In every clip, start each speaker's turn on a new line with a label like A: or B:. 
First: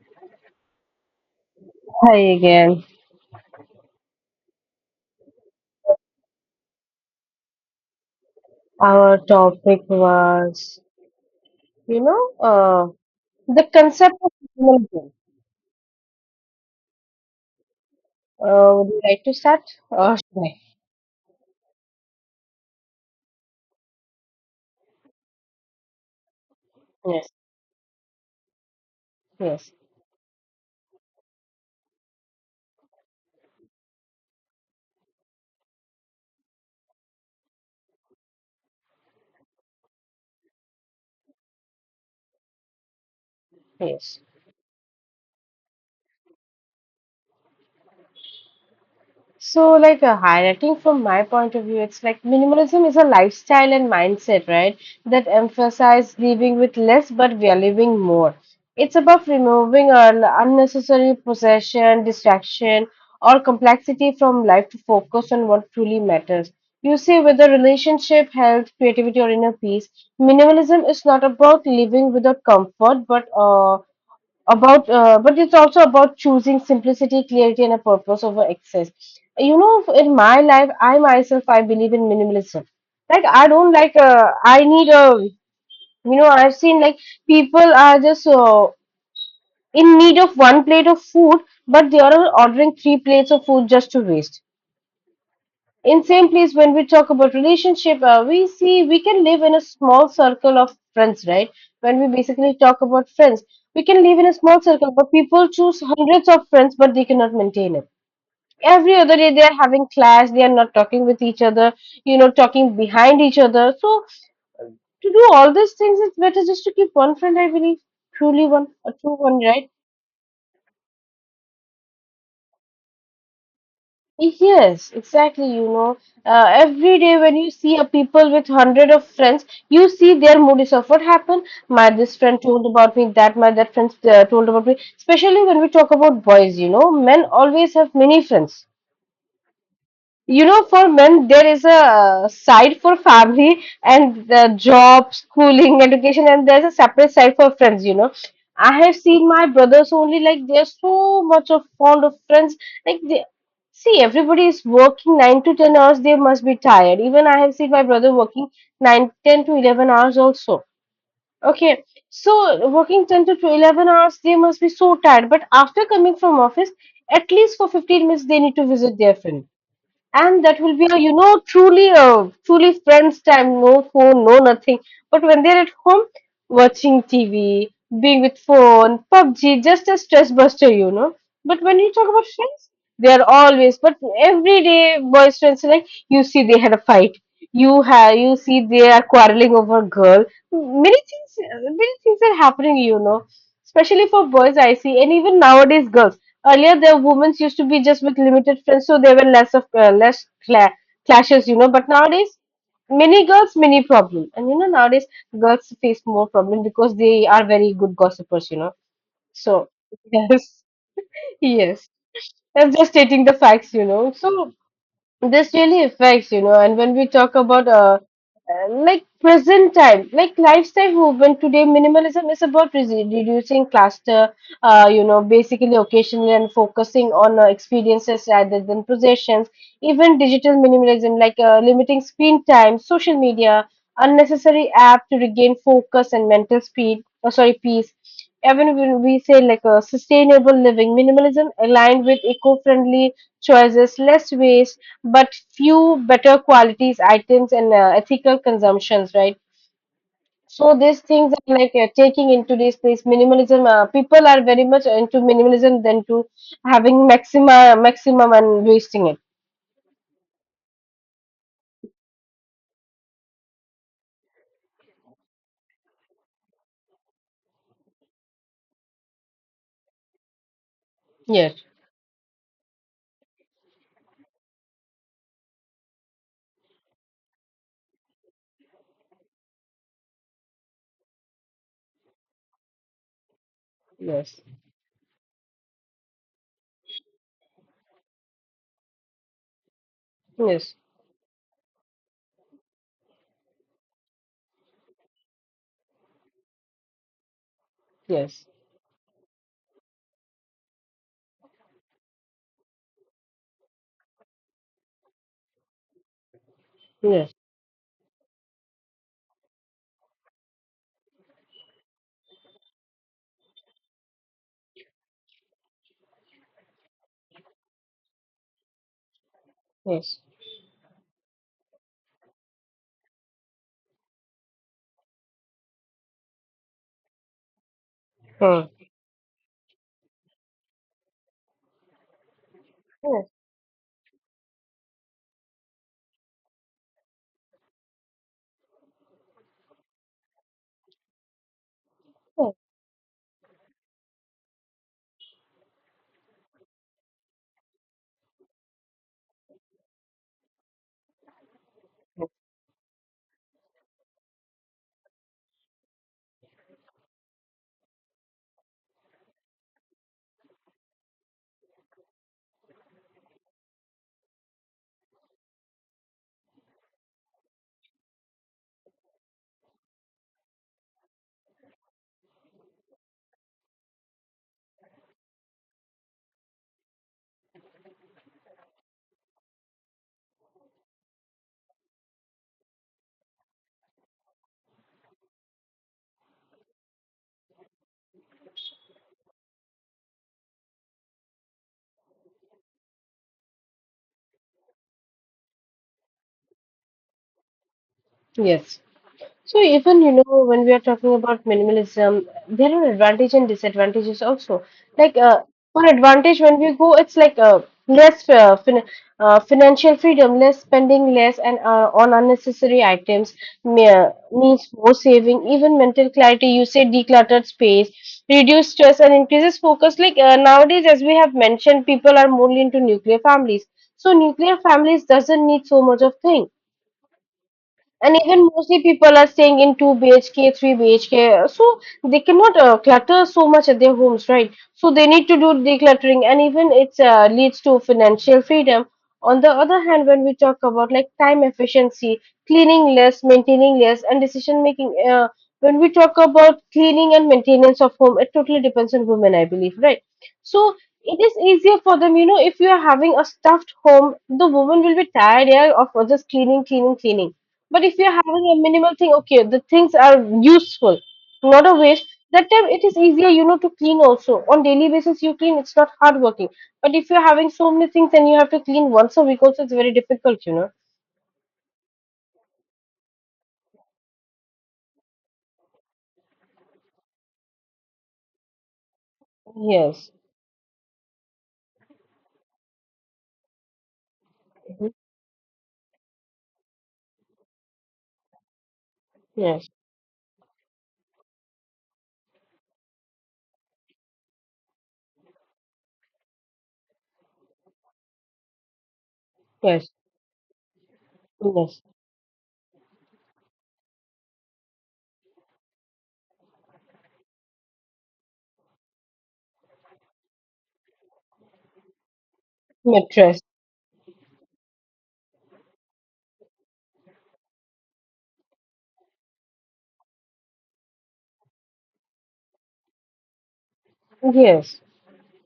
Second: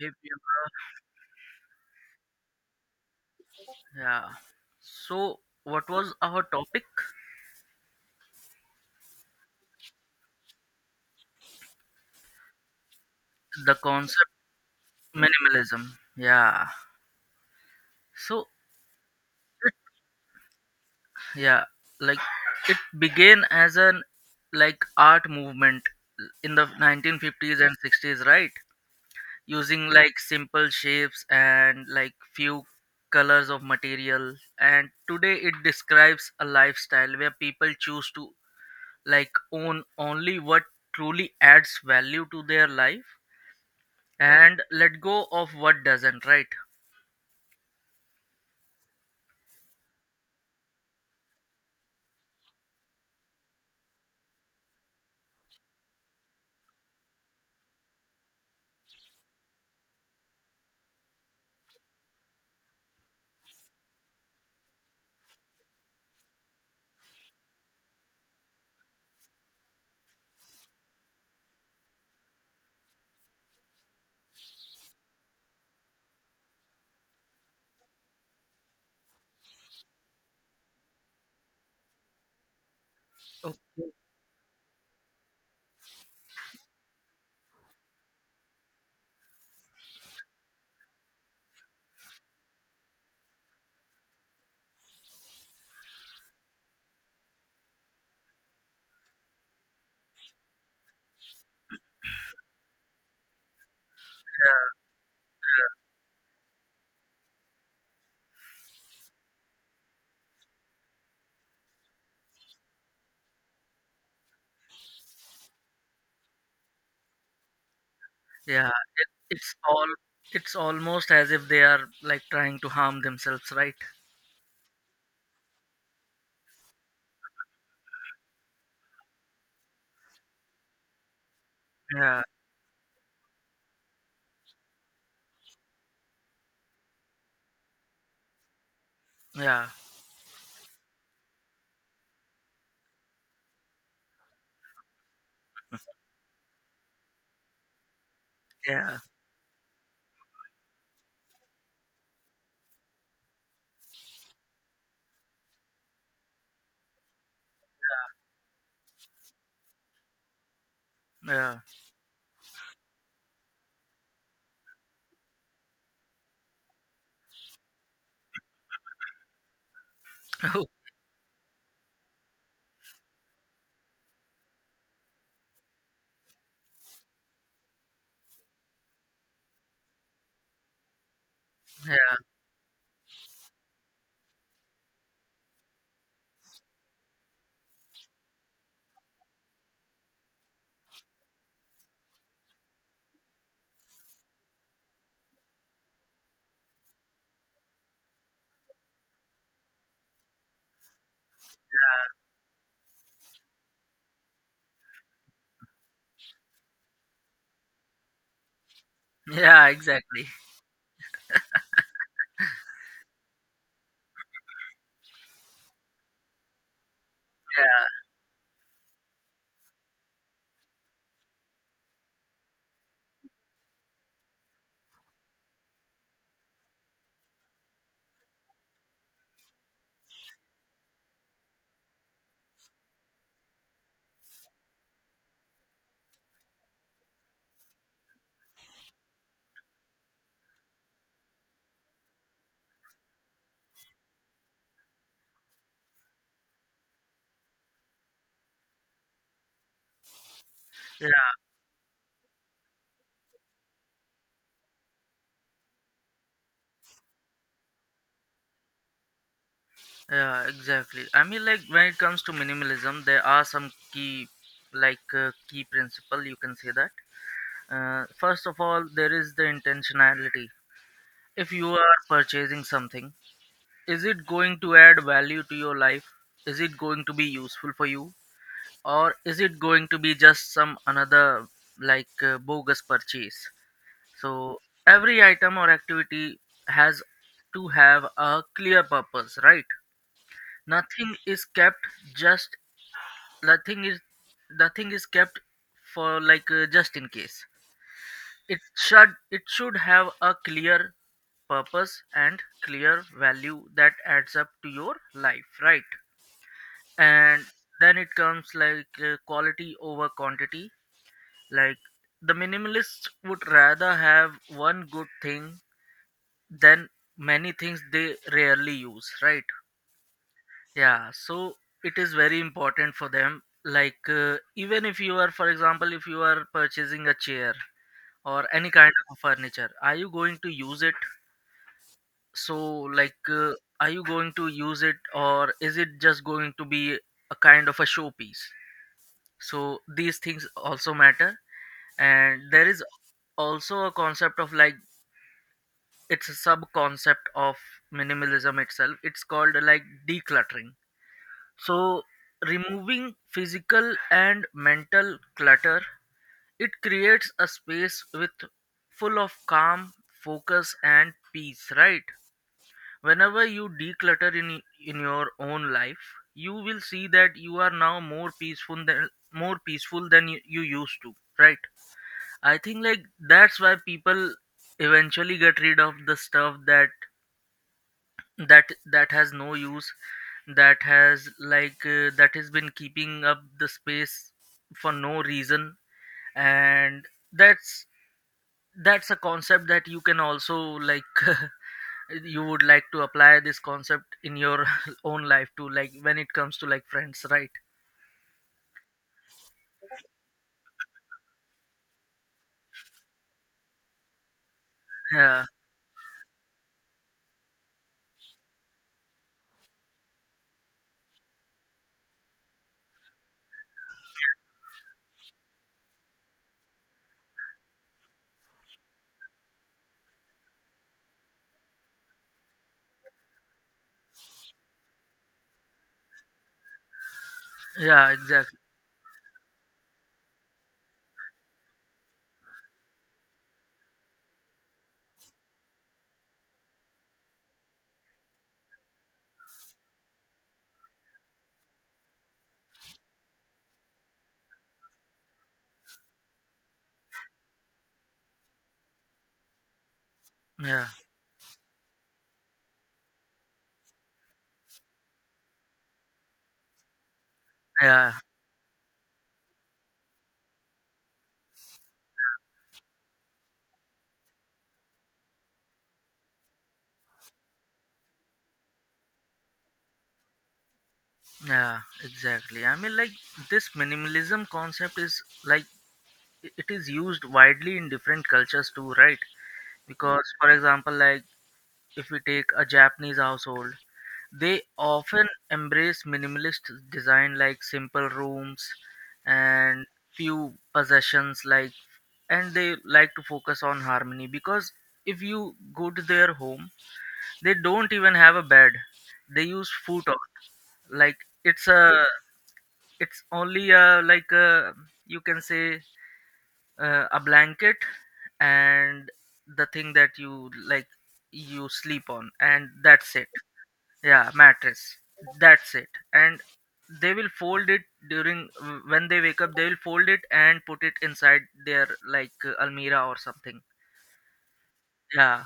A: Hey, Priyanka.
B: Hi again.
A: Yeah. So, what was our topic?
B: Our topic was, you know, uh, the
A: The
B: concept
A: concept
B: of minimalism.
A: minimalism. Yeah. So,
B: Would you like to start? Or should I?
A: yeah, like it began as an art movement in the
B: Yes,
A: 1950s and 60s, right?
B: yes,
A: Using like simple shapes and like few colors of material. And today it describes a lifestyle where people choose to like own only what truly adds value to their life
B: yes.
A: and let go of what doesn't, right?
B: So, like a hierarchy from my point of view, it's like minimalism is a lifestyle and mindset, right? That emphasize living with less, but we are living more. It's about removing all unnecessary possession, distraction, or complexity from life to focus on what truly matters. You see, whether relationship, health, creativity, or inner peace, minimalism is not about living without comfort, but it's also about choosing simplicity clarity and a purpose over excess. In my life, I myself, I believe in minimalism. Like, I
A: Okay.
B: don't like. I need a. I've seen, like, people are just in need of one plate of food, but they are ordering three plates of food just to waste in same place. When we talk about relationship, we see we can live in a small circle of friends, right? When we basically talk about friends, we can live in a small circle, but people choose hundreds of friends, but they cannot maintain it. Every other day they are having clash. They are not talking with each other, talking behind each other. So to do all these things, it's better just to keep one friend, I believe. Truly, one
A: Yeah,
B: a
A: it,
B: true one,
A: it's
B: right?
A: all it's almost as if they are like trying to harm themselves, right?
B: Yes, exactly. Every day when you see a people with hundred of friends, you see their moods of what happened. My this
A: Yeah,
B: friend told about me that my that friend told about me. Especially when we talk about boys, men always have many friends
A: yeah,
B: you know For men there is a side for family and the job schooling education, and there's a separate side for friends. I have
A: yeah,
B: seen my brothers only, like they're so much of fond of friends. Like, they see everybody is working 9 to 10 hours, they must be tired. Even I have seen my brother working 10 to 11 hours also.
A: yeah.
B: Okay, so working 10 to 12, 11 hours, they must be so tired, but after coming from office, at least for 15 minutes they need to visit their friend. And that
A: Oh,
B: will be a truly friends time. No phone, no nothing. But when they're at home watching TV, being with phone PUBG, just a stress buster, but when you talk
A: yeah,
B: about friends, they are always. But every day boys friends are like, you see they had a fight. You see they are quarreling over girl. Many things, many things are happening. Especially for boys I see, and even nowadays girls. Earlier, the women's used to be just with limited friends, so there were less clashes. But nowadays, many girls, many problem, and nowadays girls face more problem because they are very good gossipers. So
A: yeah, exactly.
B: yes, yes, I'm just stating the facts. So this really affects, and when we talk about
A: Yeah,
B: like present time, like lifestyle movement today, minimalism is about reducing cluster, basically occasionally and focusing on experiences rather than possessions. Even digital minimalism, like limiting screen time, social media, unnecessary app to regain focus and mental speed, or sorry, peace. Even when we say like a sustainable living, minimalism aligned with eco-friendly choices, less waste but few better qualities items, and ethical consumptions, right? So these
A: yeah,
B: things are like taking into this place. Minimalism, people are very much into minimalism than to having maxima maximum and wasting it.
A: yeah, exactly. I mean, like when it comes to minimalism there are some key key principle, you can say that. First of all, there is the intentionality. If
B: Yes,
A: you are purchasing something, is it going to add value to your life? Is it going to be useful for you? Or is it going to be just some another bogus purchase? So
B: yes,
A: every item or activity has to have a clear purpose, right?
B: yes,
A: Nothing is kept just nothing is Nothing is kept for just in case.
B: yes,
A: It should have a clear purpose and clear value that adds up to your life, right?
B: yes,
A: And then it comes like quality over quantity. Like the minimalists would rather have one good thing than many things they rarely use, right?
B: yes.
A: Yeah, so it is very important for them, like even if you are, for example, if you are purchasing a chair or
B: Hmm.
A: any kind of furniture, are you going to use it? So
B: Yes,
A: like
B: yes,
A: uh, are you going to use it, or is it just going to be a kind of a showpiece? So these things also matter. And there is also a concept of like, it's a sub concept of minimalism itself, it's called like decluttering. So removing physical and mental clutter, it creates a space with full of calm, focus and peace, right? Whenever you declutter in your own life, you will see that you are now more peaceful than you used to, right? I think like that's why people eventually get rid of the stuff that that has no use, that has that has been keeping up the space for no reason. And that's that's a concept that you can also like, you would like to apply this concept in your own life too, like when it comes to like friends, right?
B: yes. So even when we are talking about minimalism, there are advantages and disadvantages also. Like,
A: Yeah,
B: for advantage, when we go, it's like, less, financial freedom, less spending, less, and on unnecessary items, means more saving, even mental clarity. You say decluttered space, reduce stress and increases focus. Like, nowadays, as we have mentioned, people are more into nuclear families. So nuclear families doesn't need so much of thing,
A: yeah,
B: and even
A: exactly.
B: mostly people are staying in 2 BHK, 3 BHK, so they cannot clutter so much at their homes, right? So they need to do decluttering, and even it leads to financial freedom. On the other hand, when we talk about like time efficiency, cleaning less, maintaining less, and decision making, when we talk about cleaning and maintenance of home, it totally depends on women, I believe, right? So
A: Yeah,
B: it is easier for them, if you are having a stuffed home, the woman will be tired, yeah, of just cleaning, cleaning, cleaning. But if you're
A: yeah.
B: having a minimal thing, okay, the things are useful, not a waste. That time it is easier, to clean also. On daily basis, you clean, it's not hard working. But if you're having so many things and you have to clean once a week also, it's very difficult.
A: Yeah, exactly. I mean, like this minimalism concept is like it is used widely in different cultures too, right?
B: Yes.
A: Because, for example, like if we take a Japanese household, they
B: Mhm.
A: often embrace minimalist design, like simple rooms
B: Yes.
A: and few possessions, like, and they like to focus on harmony. Because if you go to their home, they don't even have a bed. They use
B: Yes.
A: futon, like it's
B: Yes.
A: a it's only you can say a blanket and the thing that you like you sleep on, and that's it.
B: Mattress.
A: Yeah, mattress, that's it. And they will fold it during, when they wake up they will fold it and put it inside their like almira or something.
B: Yes.
A: Yeah,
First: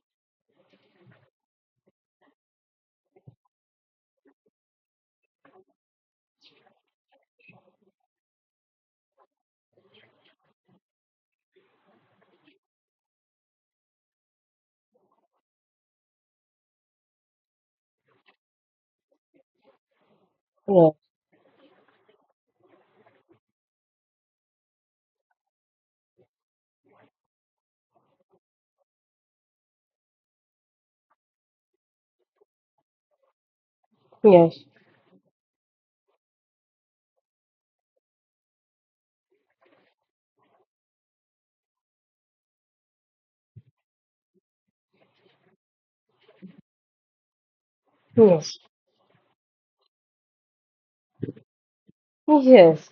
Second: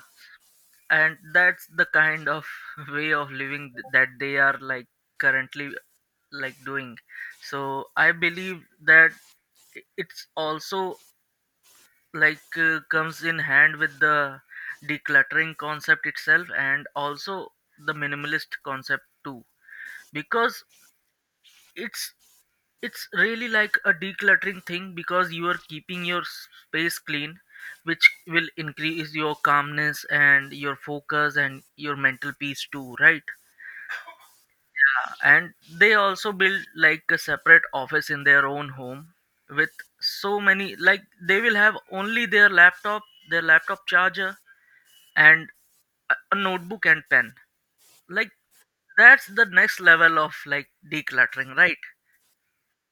A: and that's the kind of way of living that they are like currently like doing. So I believe that it's also like comes in hand with the decluttering concept itself, and also the minimalist concept too, because
B: Yes.
A: it's it's really like a decluttering thing, because you are keeping your space clean, which will increase your calmness and your focus and your mental peace too, right?
B: Yes.
A: And they also build like a separate office in their own home with so many like, they will have only their laptop, their laptop charger, and a notebook and pen, like
B: Yes.
A: that's the next level of like decluttering, right?
B: Yes.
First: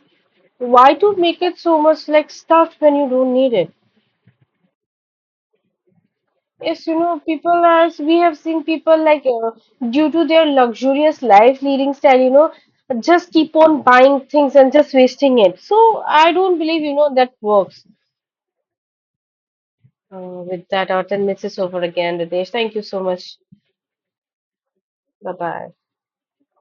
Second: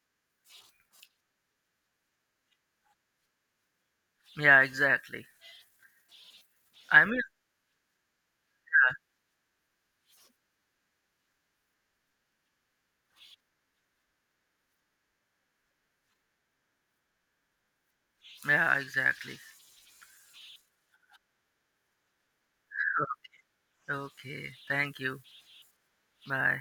B: Why to make it so much like stuff when you don't need it?
A: Yeah, exactly.
B: Yes,
A: I mean,
B: people are, we have seen people like, due to their luxurious life leading style, just keep on buying things and just wasting it. So I don't believe, that works.
A: yeah, exactly.
B: With that, our 10 minutes is over again, Ritesh. Thank you so much.
A: Okay, thank you,
B: Bye bye.
A: bye.